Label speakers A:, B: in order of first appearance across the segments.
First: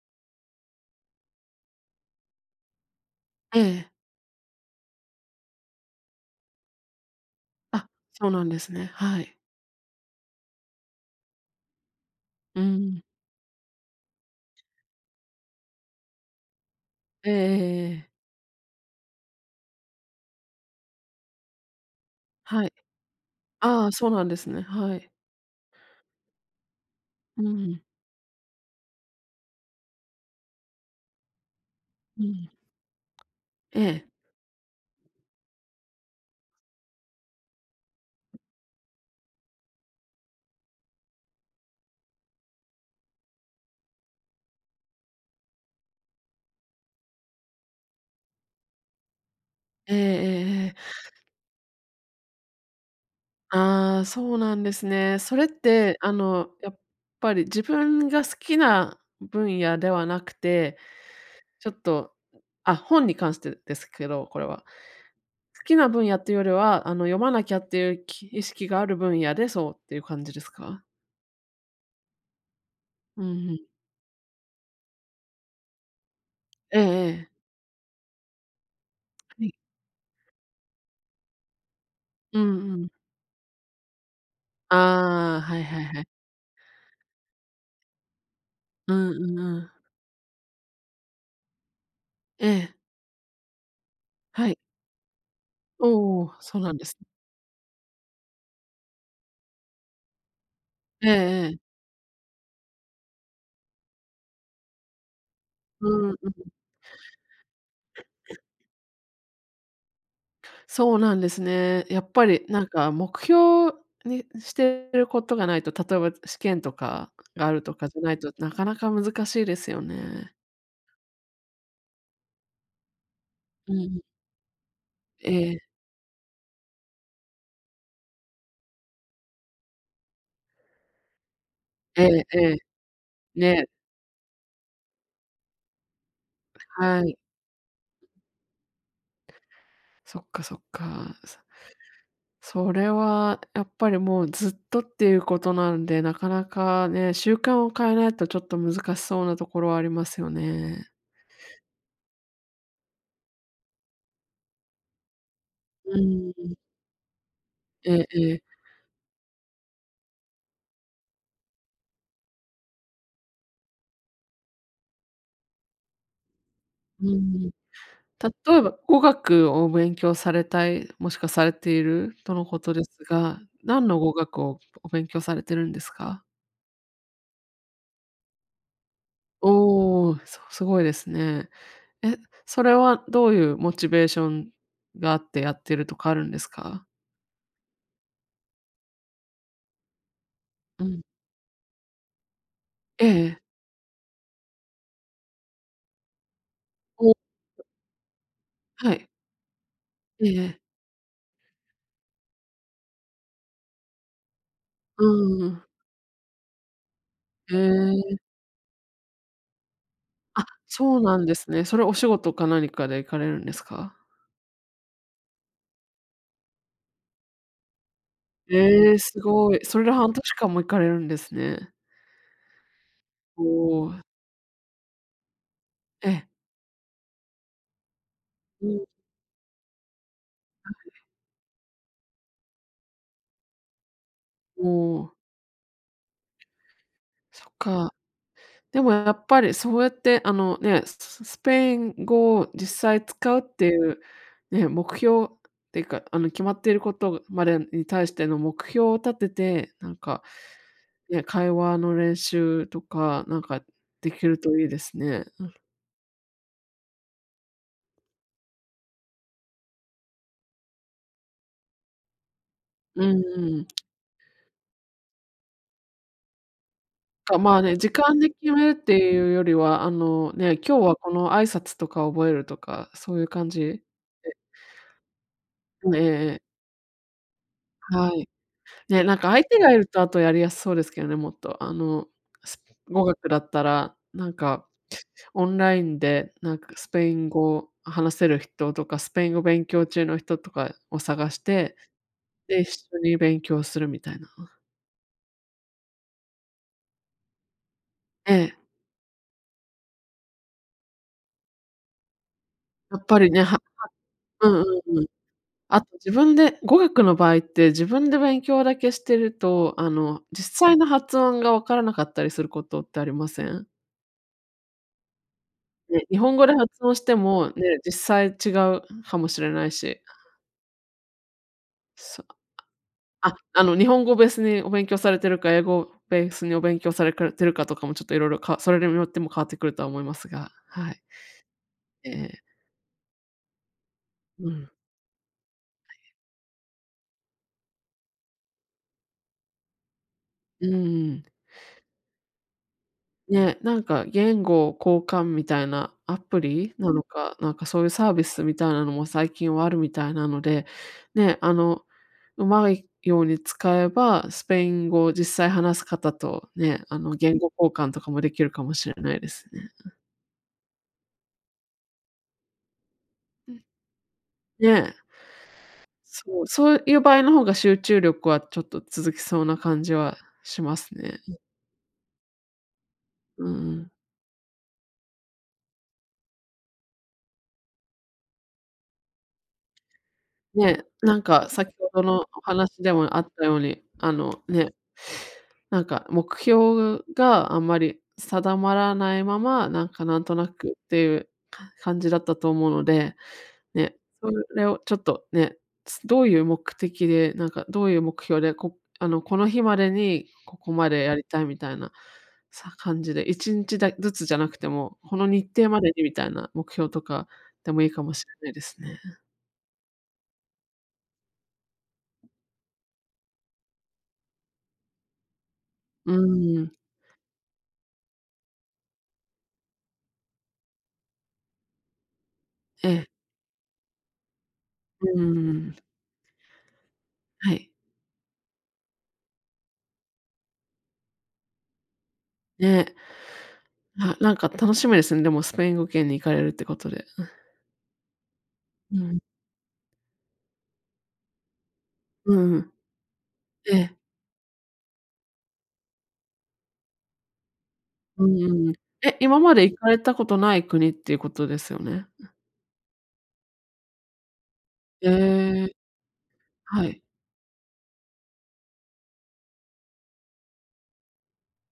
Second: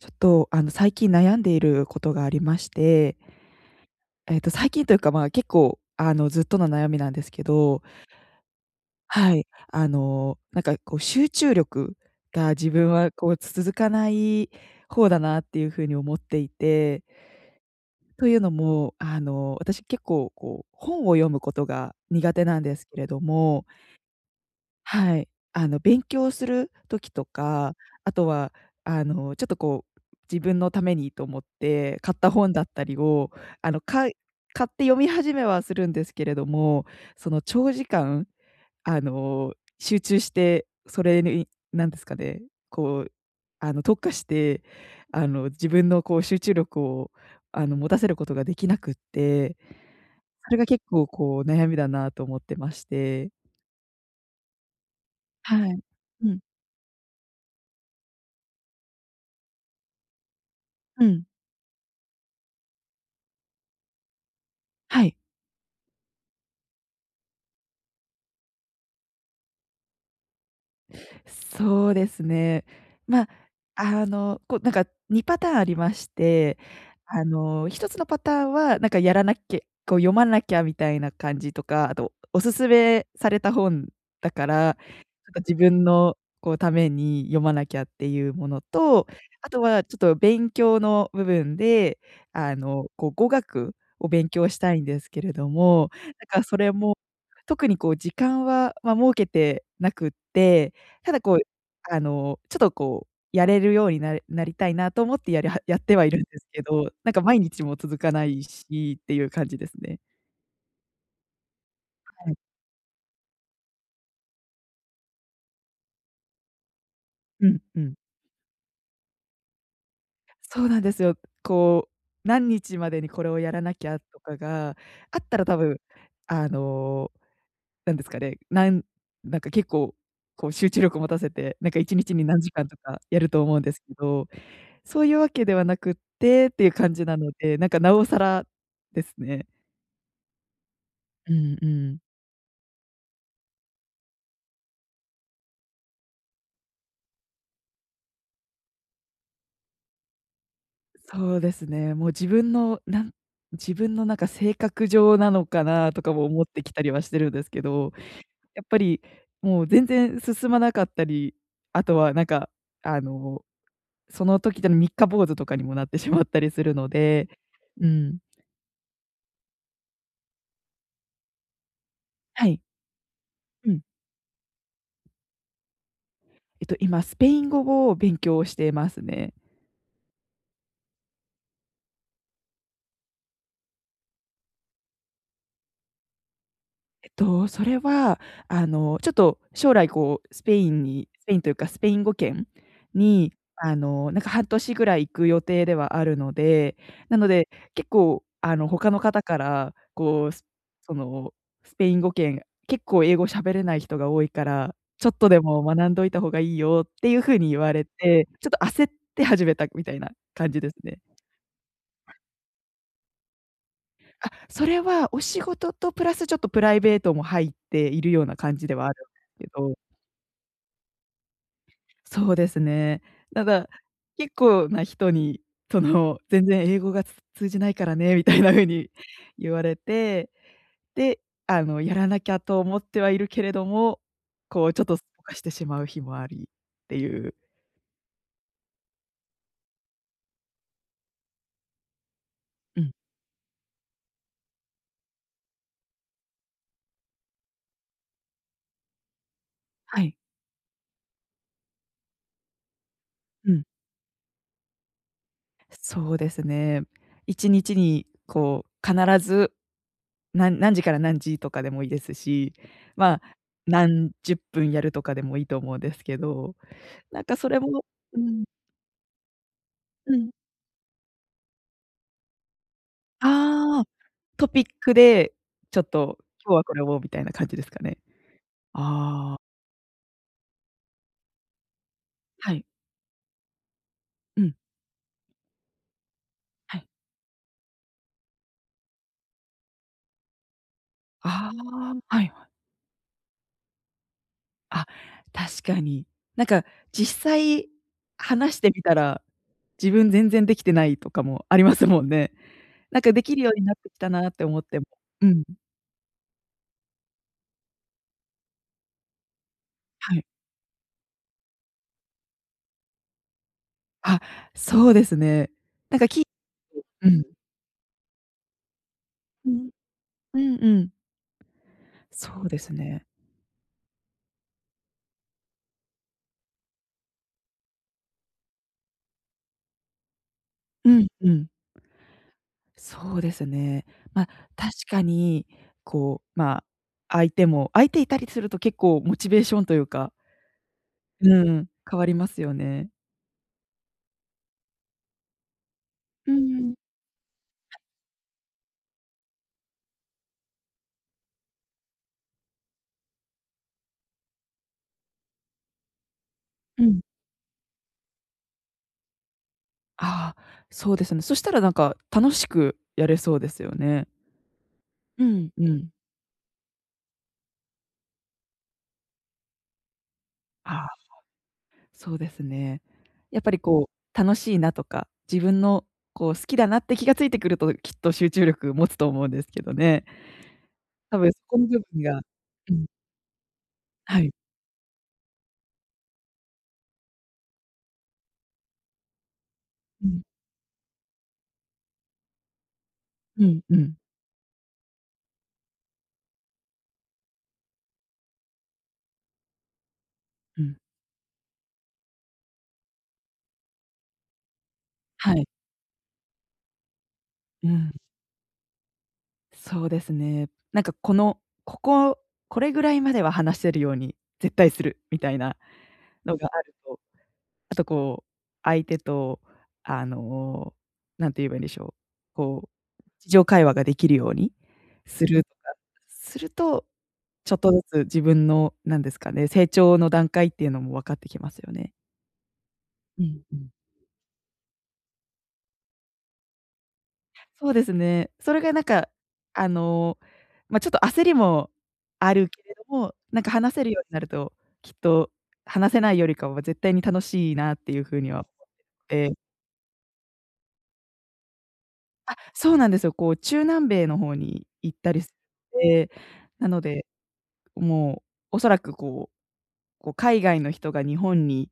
A: ちょっと、あの、最近悩んでいることがありまして。
B: ええええ。
A: ええと、最近というか、ま、結構、あの、ずっとの悩みなんですけ
B: あ
A: ど。
B: っ、そうなんですね。はい。
A: はい、あの、なんかこう、集中力が
B: う
A: 自分
B: ん。
A: はこう、つ続かない方だなっていう風に思っていて。
B: ええええええ。
A: というのも、あの、私結構、こう本を読むことが苦手なん
B: はい。
A: ですけれども
B: ああ、そうなんですね。はい。
A: はい。あの、勉強する時と
B: う
A: か、
B: ん。
A: あとはあの、ちょっとこう、自分のためにと思って買っ
B: う
A: た
B: ん。
A: 本だったりを、あ
B: え
A: の、
B: え。
A: かい買って読み始めはするんですけれども、その、長時間、
B: うん。
A: あの、集中して、それになんですかね、こう、あの、特化して、あの、自分のこう集中力を、あの、持たせることができなくって、
B: えええ
A: それ
B: え
A: が
B: ええ。
A: 結構こう、悩みだなと思ってまして。
B: ああ、そうなんですね。それっ
A: はい。
B: て、あ
A: うん。
B: の、やっぱり自分が好きな分野ではなくて、
A: うん。
B: ちょっと、あ、本に関してですけど、これは。
A: はい。
B: 好きな分野っていうよりは、あの、読まなきゃっていうき意識がある分野で、そうっていう感じですか？
A: そうですね。
B: う
A: ま、
B: ん、ふん。
A: あの、こうなんか2パターンありまして、
B: ええ
A: あ
B: ええ。
A: の、1つのパターンはなんかやらなっ
B: はい。
A: けこう読まなきゃみたいな感じとか、あと
B: う
A: お薦
B: んうん。
A: めされた本だから、なん
B: ああ、
A: か自
B: はいはい
A: 分
B: はい。
A: の、こう、ために読まなきゃっていうもの
B: う
A: と、
B: んうんう
A: あと
B: ん。
A: はちょっと勉強の部分で、
B: え
A: あ
B: え。
A: の、こう語学を勉
B: は
A: 強
B: い。
A: したいんですけれども、
B: おお、
A: なんかそ
B: そう
A: れ
B: なんです
A: も、
B: ね。
A: 特にこう時間は、ま、設けてなくって、
B: ええ
A: ただこう、
B: ええ。
A: あの、ちょとこうやれるように、なれなりたいなと思ってやりはやっ
B: う
A: ては
B: ーん、
A: い
B: うん
A: るん
B: う
A: で
B: ん。
A: すけど、なんか毎日も続かな
B: うん。
A: いしっていう感じですね。
B: そうなんですね。やっぱ
A: はい。
B: り、なんか、目標にしてることがないと、例えば試験とか
A: う
B: があ
A: ん
B: ると
A: う
B: か
A: ん。
B: じゃないとなかなか難しいですよね。
A: そうなんですよ。こう、何日までにこれをやら
B: う
A: なきゃ
B: ん。
A: とかがあっ
B: え
A: たら、多
B: え。
A: 分、あの、なんですかね、なんなんか、結構、こう、集中力持たせて、なんか、いち
B: え
A: にちに
B: ええ
A: 何時
B: え。
A: 間とかやると思うん
B: ね。
A: ですけど。そういうわけではなくってっていう感
B: は
A: じな
B: い。
A: ので、なんか、なおさらですね。
B: そっかそっか。う
A: う
B: す
A: んうん。
B: それは、やっぱり、もう、ずっとっていうことなんで、なかなかね、習慣を変えないとちょっと難しそうなところはありますよね。
A: そうですね。もう自分の、なん自分の、なんか、性格上なのか
B: う
A: なとかも
B: ー
A: 思っ
B: ん。
A: てきたりはしてるんですけ
B: え
A: ど。
B: えええ。
A: やっぱり、もう全然進まなかったり、あとは、なんか、あの、その時で三日坊主とかにもなってしまったりするの
B: うー
A: で。
B: ん。
A: うん。
B: 例えば語学を勉強されたい、もしくはされているとの
A: は
B: こ
A: い。
B: とですが、
A: うん。
B: 何の語学をお勉強されているんですか？
A: えと、今スペイン語を勉強していますね。
B: おお。そすごいですね。え、それはどういうモチベーションがあってやってるとかあるんですか？
A: えっと、それは、あの、ちょっと将来、こう、スペイン
B: うん。
A: に、スペインというかスペイン語圏
B: ええ、
A: に、
B: え。
A: あの、なんか、半年ぐらい行く予定ではあるので、
B: お。
A: なので結構、あの、他
B: は
A: の
B: い。
A: 方から、
B: え
A: こ
B: え
A: う、す
B: ええ。
A: その、スペイン語圏、結構英語喋れない人が多いから、
B: う
A: ちょっとで
B: ー
A: も
B: ん。
A: 学んどいた方がいいよっていうふうに
B: へ
A: 言われ
B: え。
A: て、ちょっと焦って始めたみたいな
B: あ、
A: 感じです
B: そ
A: ね。
B: うなんですね。それお仕事か何かで行かれるんですか？
A: あ、それは、お仕事とプラスちょっとプライベートも入っているような感じでは
B: え
A: ある
B: え、
A: ん
B: す
A: ですけ
B: ごい。そ
A: ど。
B: れで半年間も行かれるんですね。
A: そうですね。
B: お
A: ただ、
B: お。
A: 結構な人に、そ
B: え
A: の、
B: え。
A: 全然英語が、つ通じないからね、みたいな風
B: うん。
A: に言われて。で、あの、やらなきゃと思ってはいるけれども、
B: お
A: こう、ちょっとすっ
B: お。
A: ぽかしてしまう日もありっていう。
B: そっか。でもやっぱりそうやって、あの、ね、ススペイン語を
A: う
B: 実
A: ん。
B: 際使うっていうね、目標っていうか、あの、決まっていることまでに対しての目標を立てて、なん
A: はい。
B: か、ね、会話の練習とか、なん
A: う
B: か、
A: ん。
B: できるといいですね。
A: そうですね。一日にこう、必ず、なん何時から何時とかでもいいですし、
B: うん
A: ま、
B: うん。
A: 何十分やるとかでもいいと思うんですけど。なんか、
B: あ、
A: そ
B: ま
A: れ
B: あね、
A: も
B: 時間
A: う
B: で
A: ん。
B: 決めるっていうよりは、あ
A: う
B: の、
A: ん。
B: ね、今日はこの挨拶とか覚えるとか、そういう感じ。
A: ああ、トピックで、ちょっ
B: ん、ね、ええ
A: と
B: ええ。
A: 今日はこれをみたいな感じですかね。
B: はい。ね、なんか、
A: ああ。
B: 相手がいると、あと、やりやすそうですけどね、もっと。あの、
A: は
B: す
A: い。
B: 語学だったら、なん
A: うん。
B: か、オンラインで、なんか、
A: はい。
B: スペイン語を話せる人とか、スペイン語勉強中の人とかを探し
A: あ
B: て、
A: あ。はいはい。
B: で、一緒に勉強するみたいな。
A: あ、確かに。なんか、実際
B: え
A: 話し
B: え。
A: てみたら、自分全然できてないとかもありますもんね。
B: や
A: なん
B: っ
A: か、
B: ぱ
A: で
B: り
A: きる
B: ね、は
A: よう
B: は
A: になってきたなって
B: う
A: 思
B: んう
A: っても
B: んうん。
A: うん。
B: あと自分で語学の場合って自分で勉強だけしてると、あ
A: は
B: の、
A: い。
B: 実際の発音がわからなかったりすることってありません？
A: あ、そうですね。なん
B: ね、
A: か。
B: 日
A: き
B: 本語で発音し
A: うう
B: て
A: ん。
B: も、ね、実際違うはもし
A: う
B: れな
A: ん。
B: いし。
A: うんうん。
B: そ、
A: そうですね。
B: あ、あの日本語をベースにお勉強されてるか、英語をベースにお勉強されかてるかとかもちょっと色々かそれにもよっても変わってくるとは思いますが、
A: う
B: はい。
A: んうん。
B: ええ。
A: そうですね。まあ、
B: うん。
A: 確かに。こう、まあ、相手も相手いたりすると結構モチベーションというか
B: うーん。
A: うん、変わりますよね。
B: ね、なんか言語を交換みたいなア
A: うー
B: プリ
A: ん。
B: なのか、なんか、そういうサービスみたいなのも最近はあるみたいなので。ね、あの、うまいように使えば、スペイン語を実際話す方とね、
A: う
B: あ
A: ん。
B: の、言語交換とかもできるかもしれないですね。うん。
A: ああ、そうですね。そしたらなんか楽しくやれそうで
B: う
A: す
B: ん。
A: よね。
B: ね。
A: うんうん。
B: そう、そういう場合の方が集中力はちょっと続きそうな感じはしま
A: ああ、
B: すね。
A: そう。そうですね。やっ
B: う
A: ぱ
B: ん
A: り、
B: う
A: こ
B: ん。
A: う、楽しいなとか、自分の、こう、好きだなって気が付いてくると、きっと集中力を持つと思うんですけどね。
B: ね、な
A: た
B: ん
A: ぶんそ
B: か
A: この
B: 先
A: 部
B: ほど
A: 分
B: の
A: が
B: お
A: う
B: 話
A: ん。
B: でもあったように、あ
A: はい。
B: の、ね、なんか目標があんまり定まらないまま、なんか、
A: う
B: なん
A: ん。
B: となくていう、か感じだったと思うので。
A: うんうん。
B: ね、それをちょっと、ね、つどういう目的で、なんか、どういう目標で、こあの、この日までにこ
A: う
B: こ
A: ん。
B: までやりたいみたいな、さ感じで1日だずつじゃなくても、この
A: はい。
B: 日程までにみたいな目標とか
A: う
B: でもいい
A: ん。
B: かもしれないですね。
A: そうですね。なんかこの、こここれぐらいまでは話せるように絶対するみたいな
B: う
A: のがあ
B: ーん。
A: ると、あと、こう、相手と、あの、何て言えばいいんでしょう、こ
B: え
A: う、
B: え。
A: 日常会話ができるように
B: うー
A: するとか
B: ん。
A: すると、ち
B: は
A: ょっ
B: い。
A: とずつ自分のなんですかね、成長の段階っていうのも分かってきますよね。
B: ね。
A: うん、うん。
B: あ、なんか楽しみですね。でもスペイン語圏に行かれるってことで。うん。
A: そうですね。それがなん
B: う
A: か、
B: ん。
A: あの、ま、ちょっと焦りもあ
B: う
A: る
B: んう
A: け
B: ん。
A: れども、なんか、話
B: え
A: せる
B: え。
A: ようになると、きっと話せないよりかは絶対に楽しいなっていうふう
B: う
A: に
B: ん
A: は思っ
B: うん。
A: て
B: え、
A: るので。
B: 今まで行かれたことない国っていうことですよね。
A: あ、そうなんですよ。こう、中南米の方に行ったりし、
B: ええ。
A: て、なの
B: はい。
A: で、もう、恐らく、こうこう、海外の人が日本に、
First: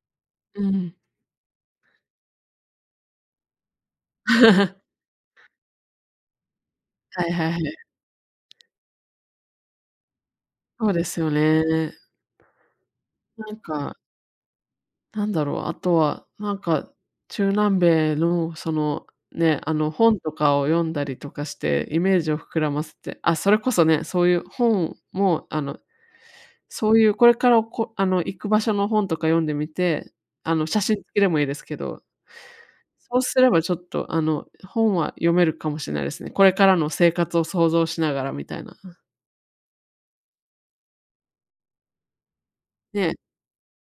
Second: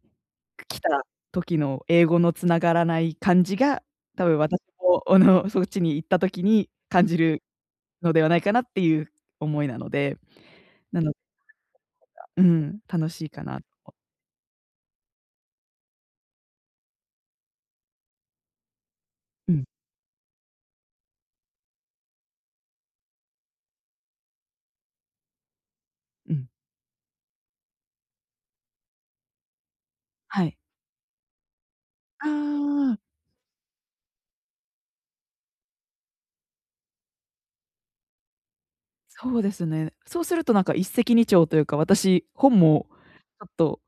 B: う
A: く来た
B: ん。
A: 時の英語の繋がらない感じが、多分私 も、おのそっちに行った時に感じ
B: はい
A: る
B: はいはい。
A: のではないかなっていう思いなので。
B: そう
A: な
B: で
A: の
B: すよね。
A: うん、楽しいか
B: なん
A: なと。
B: かなんだろう、あとは、なんか、中南米の、その、
A: う
B: ね、
A: ん。
B: あの、本とかを読んだりとかして、イメージを膨らませて。あ、それこそね、そういう本も、あの、
A: うん。
B: そういうこれから、おこあの、行く場所の本とか読んでみて、
A: は
B: あ
A: い。
B: の、写真付きでもいいですけど。
A: ああ。
B: そうすればちょっと、あの、本は読めるかもしれないですね。これからの生活を想像しながらみたいな。
A: そうですね。そうするとなんか一石二鳥というか、私、本も、
B: ね。
A: ちょっと、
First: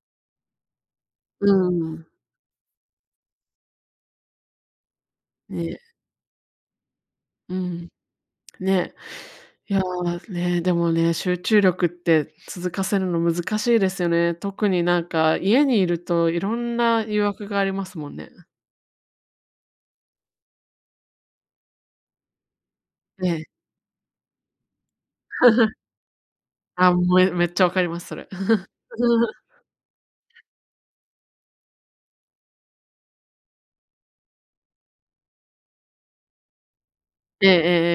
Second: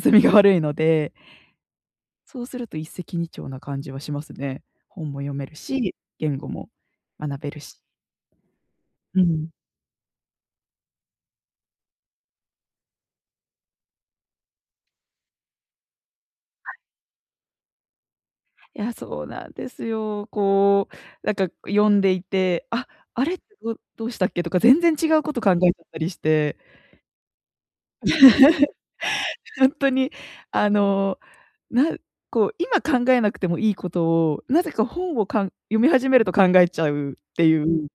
A: 進みが悪いので。
B: うーん。
A: そうすると一石二鳥な感じはしますね。本も読める
B: ね。
A: し、言語も学べ
B: う
A: るし。
B: ん。ね。
A: うん。
B: いや、ねえ、でもね、集中力って続かせるの難しいですよね。特になんか、家にいるといろんな誘惑がありますもんね。
A: いや、そうなんですよ。こう、なんか、読んでいて「あ、あ
B: え
A: れ？
B: え。
A: どどうしたっけ？」とか全然違うこと考えち ゃったりして。
B: あ、もえめっちゃ分かります、それ。
A: ほんとに、あの、なんこう、今考えなくてもいいことを、なぜか本を、かん読み始めると考えちゃうって
B: ええ
A: いう。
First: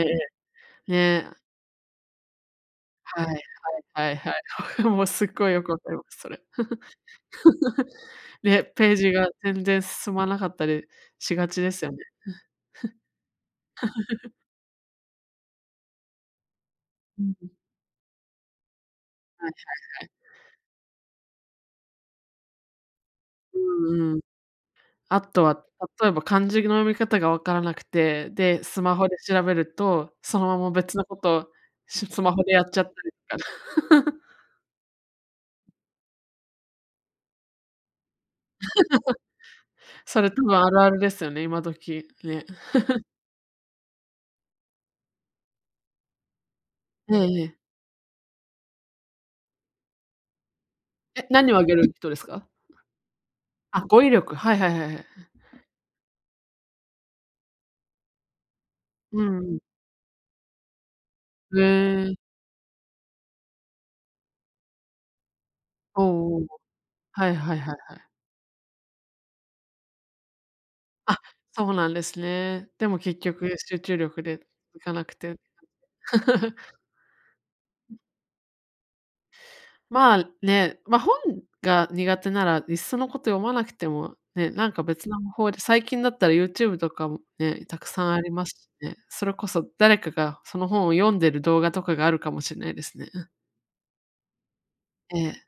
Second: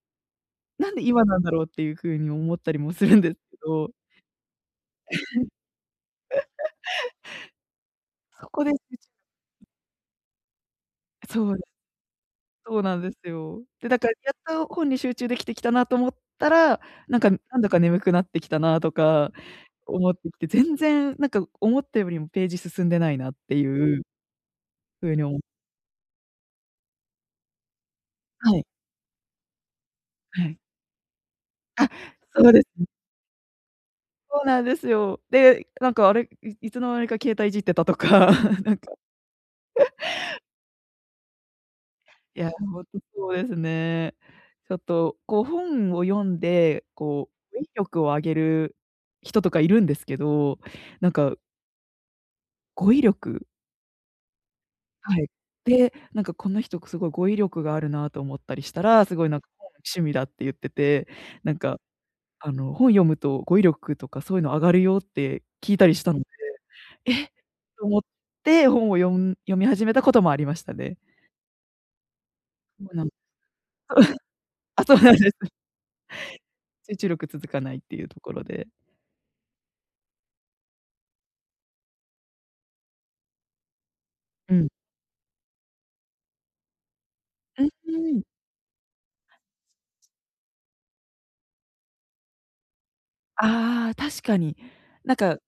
B: え
A: な
B: ええええ
A: んで今
B: え。
A: な
B: ね。
A: んだろうっていう風に思ったりもするん
B: はい
A: ですけど。
B: はいはいはい。もう、すっごいよく分かりま す、それ。
A: そ
B: ね、
A: こです。
B: ページが全
A: [unintelligible]
B: 然進まなかったりしが
A: そう
B: ち
A: で
B: で
A: す。
B: すよね。
A: そうなんですよ。で、だから、や っと本に集中できてきたなと思ったら、なん
B: う
A: か、
B: ん。
A: なんだか眠くなってきたなとか
B: はいはいはい。
A: 思ってきて、全然なんか思ったよりもページ進んでないなってい
B: う
A: う。
B: んうん。
A: そういうふう
B: あ
A: にお
B: とは例えば漢字の読み方がわからなくて、
A: は
B: で、
A: い。
B: スマホで調べると、そ
A: は
B: の
A: い。
B: まま別のことを、
A: あっ、
B: しスマホ
A: そう
B: で
A: で
B: やっちゃっ
A: す。
B: たりとか。
A: そうなんですよ。で、なんか、あれ、いいつの間にか携帯いじってたとか。なん か
B: それ、多 分あるあるですよね、今時、
A: い
B: ね。
A: や、ほんと そうですね。ちょっと、こう、本を読んで、
B: え
A: こ
B: え
A: う、
B: ええ。
A: 語彙力を上げる人とかいるんですけど、なん
B: えっ、
A: か
B: 何をあげる人ですか？
A: 語彙力。
B: あ、語彙力。はいはいはいはい。
A: はい。で、なんかこの人くすごい語彙力があるなと思ったりしたら、す
B: う
A: ごい、
B: ん
A: な
B: う
A: んか、
B: ん。
A: 趣味だって言ってて、なん
B: へ
A: か、
B: え。
A: あの、本読むと語彙力とか、そういうの上がるよって聞いたりし
B: おお
A: たので、
B: おお。
A: え
B: は
A: っ
B: いはいはい
A: と
B: は
A: 思っ
B: い。
A: て本を読ん読み始めたこともありましたね。
B: あっ、そうなんですね。
A: そ
B: で
A: う
B: も
A: なんそ
B: 結局、集中力で続
A: あ、
B: か
A: そう
B: な
A: な
B: く
A: んで
B: て。
A: す。集中力続かないっていうところで。
B: まあ、ね、ま、本が苦手ならいっそのこと読まなくても、ね、
A: う
B: な
A: ん。
B: んか別なむ法で、最近だったら YouTube とかも
A: う
B: ね、
A: ん、う
B: たくさん
A: ー
B: あ
A: ん。
B: りましね。それこそ誰かがその本を読んでる動画とかがあるかもしんないですね、うん。
A: ああ、確かに。なん
B: え
A: か
B: え。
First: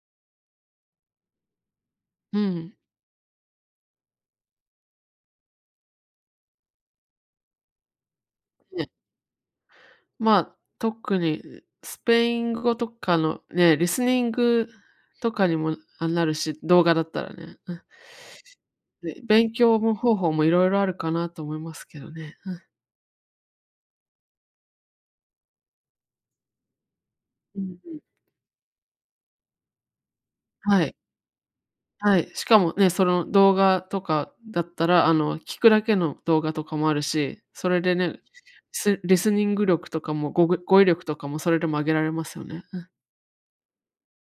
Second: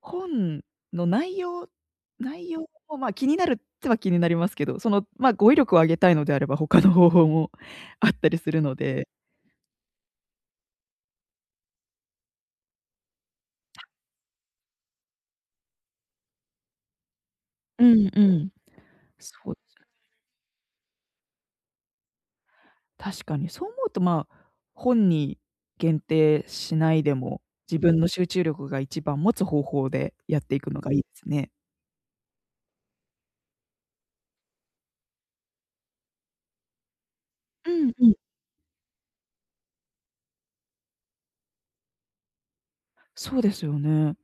A: 本の内容、
B: う
A: 内容
B: ん。
A: もま、気になるっては気になりますけど、その、まあ、語彙力を上げたいのであれば他の方法もあったりするの
B: いえ。
A: で。
B: まあ、特に、うスペイン語とかのね、リスニングとかにも、あ、なるし、動画だったらね、うん。
A: うんうん。
B: で、勉
A: そうです
B: 強
A: よね。
B: も方法もいろいろあるかなと思いますけどね、うん。
A: 確かに。そう思うとまあ、本に限定しないでも、
B: うん
A: 自
B: うん。
A: 分の集中力が一番持つ方法でやっていくの
B: は
A: が
B: い。
A: いいつね。
B: はい、しかもね、その動画とかだったらあの、聞くだけの動画とかもあるし、そ
A: う
B: れ
A: ん
B: で
A: うん。
B: ね、スリスニング力とかもごぐ語彙力とかもそれでも上げられますよね、うん。
A: そうですよね。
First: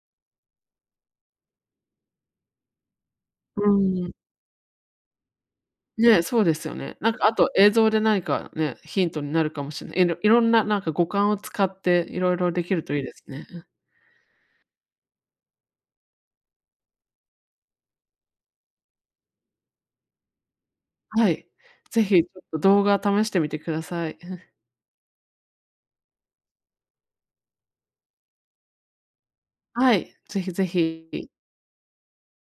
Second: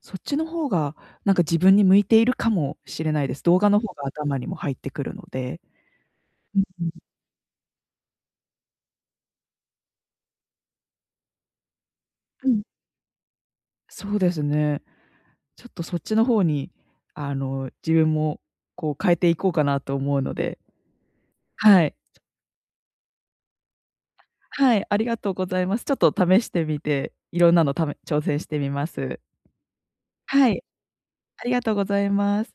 A: そっちの方が、なんか自分に向いているかもしれないです。動
B: う
A: 画の方が
B: ーん。
A: 頭にも入ってくるので。
B: ね、そうですよ
A: うんうん。
B: ね。なんかあと映像で何か、ね、ヒントになるかもしんない。いろいろんな、なんか五感を使って色
A: う
B: 々で
A: ん。
B: きるといいですね、うん。
A: そうですね。ちょっとそっちの方にあの、自分もこう、変えていこうかなと思うので
B: はい、
A: はい。
B: ぜひちょっと動画試してみてください、うん。
A: はい、ありがとうございます。ちょっと試してみて、いろんなのため挑戦してみます。
B: はい、ぜ
A: は
B: ひ
A: い。
B: ぜひ。
A: ありがとうございます。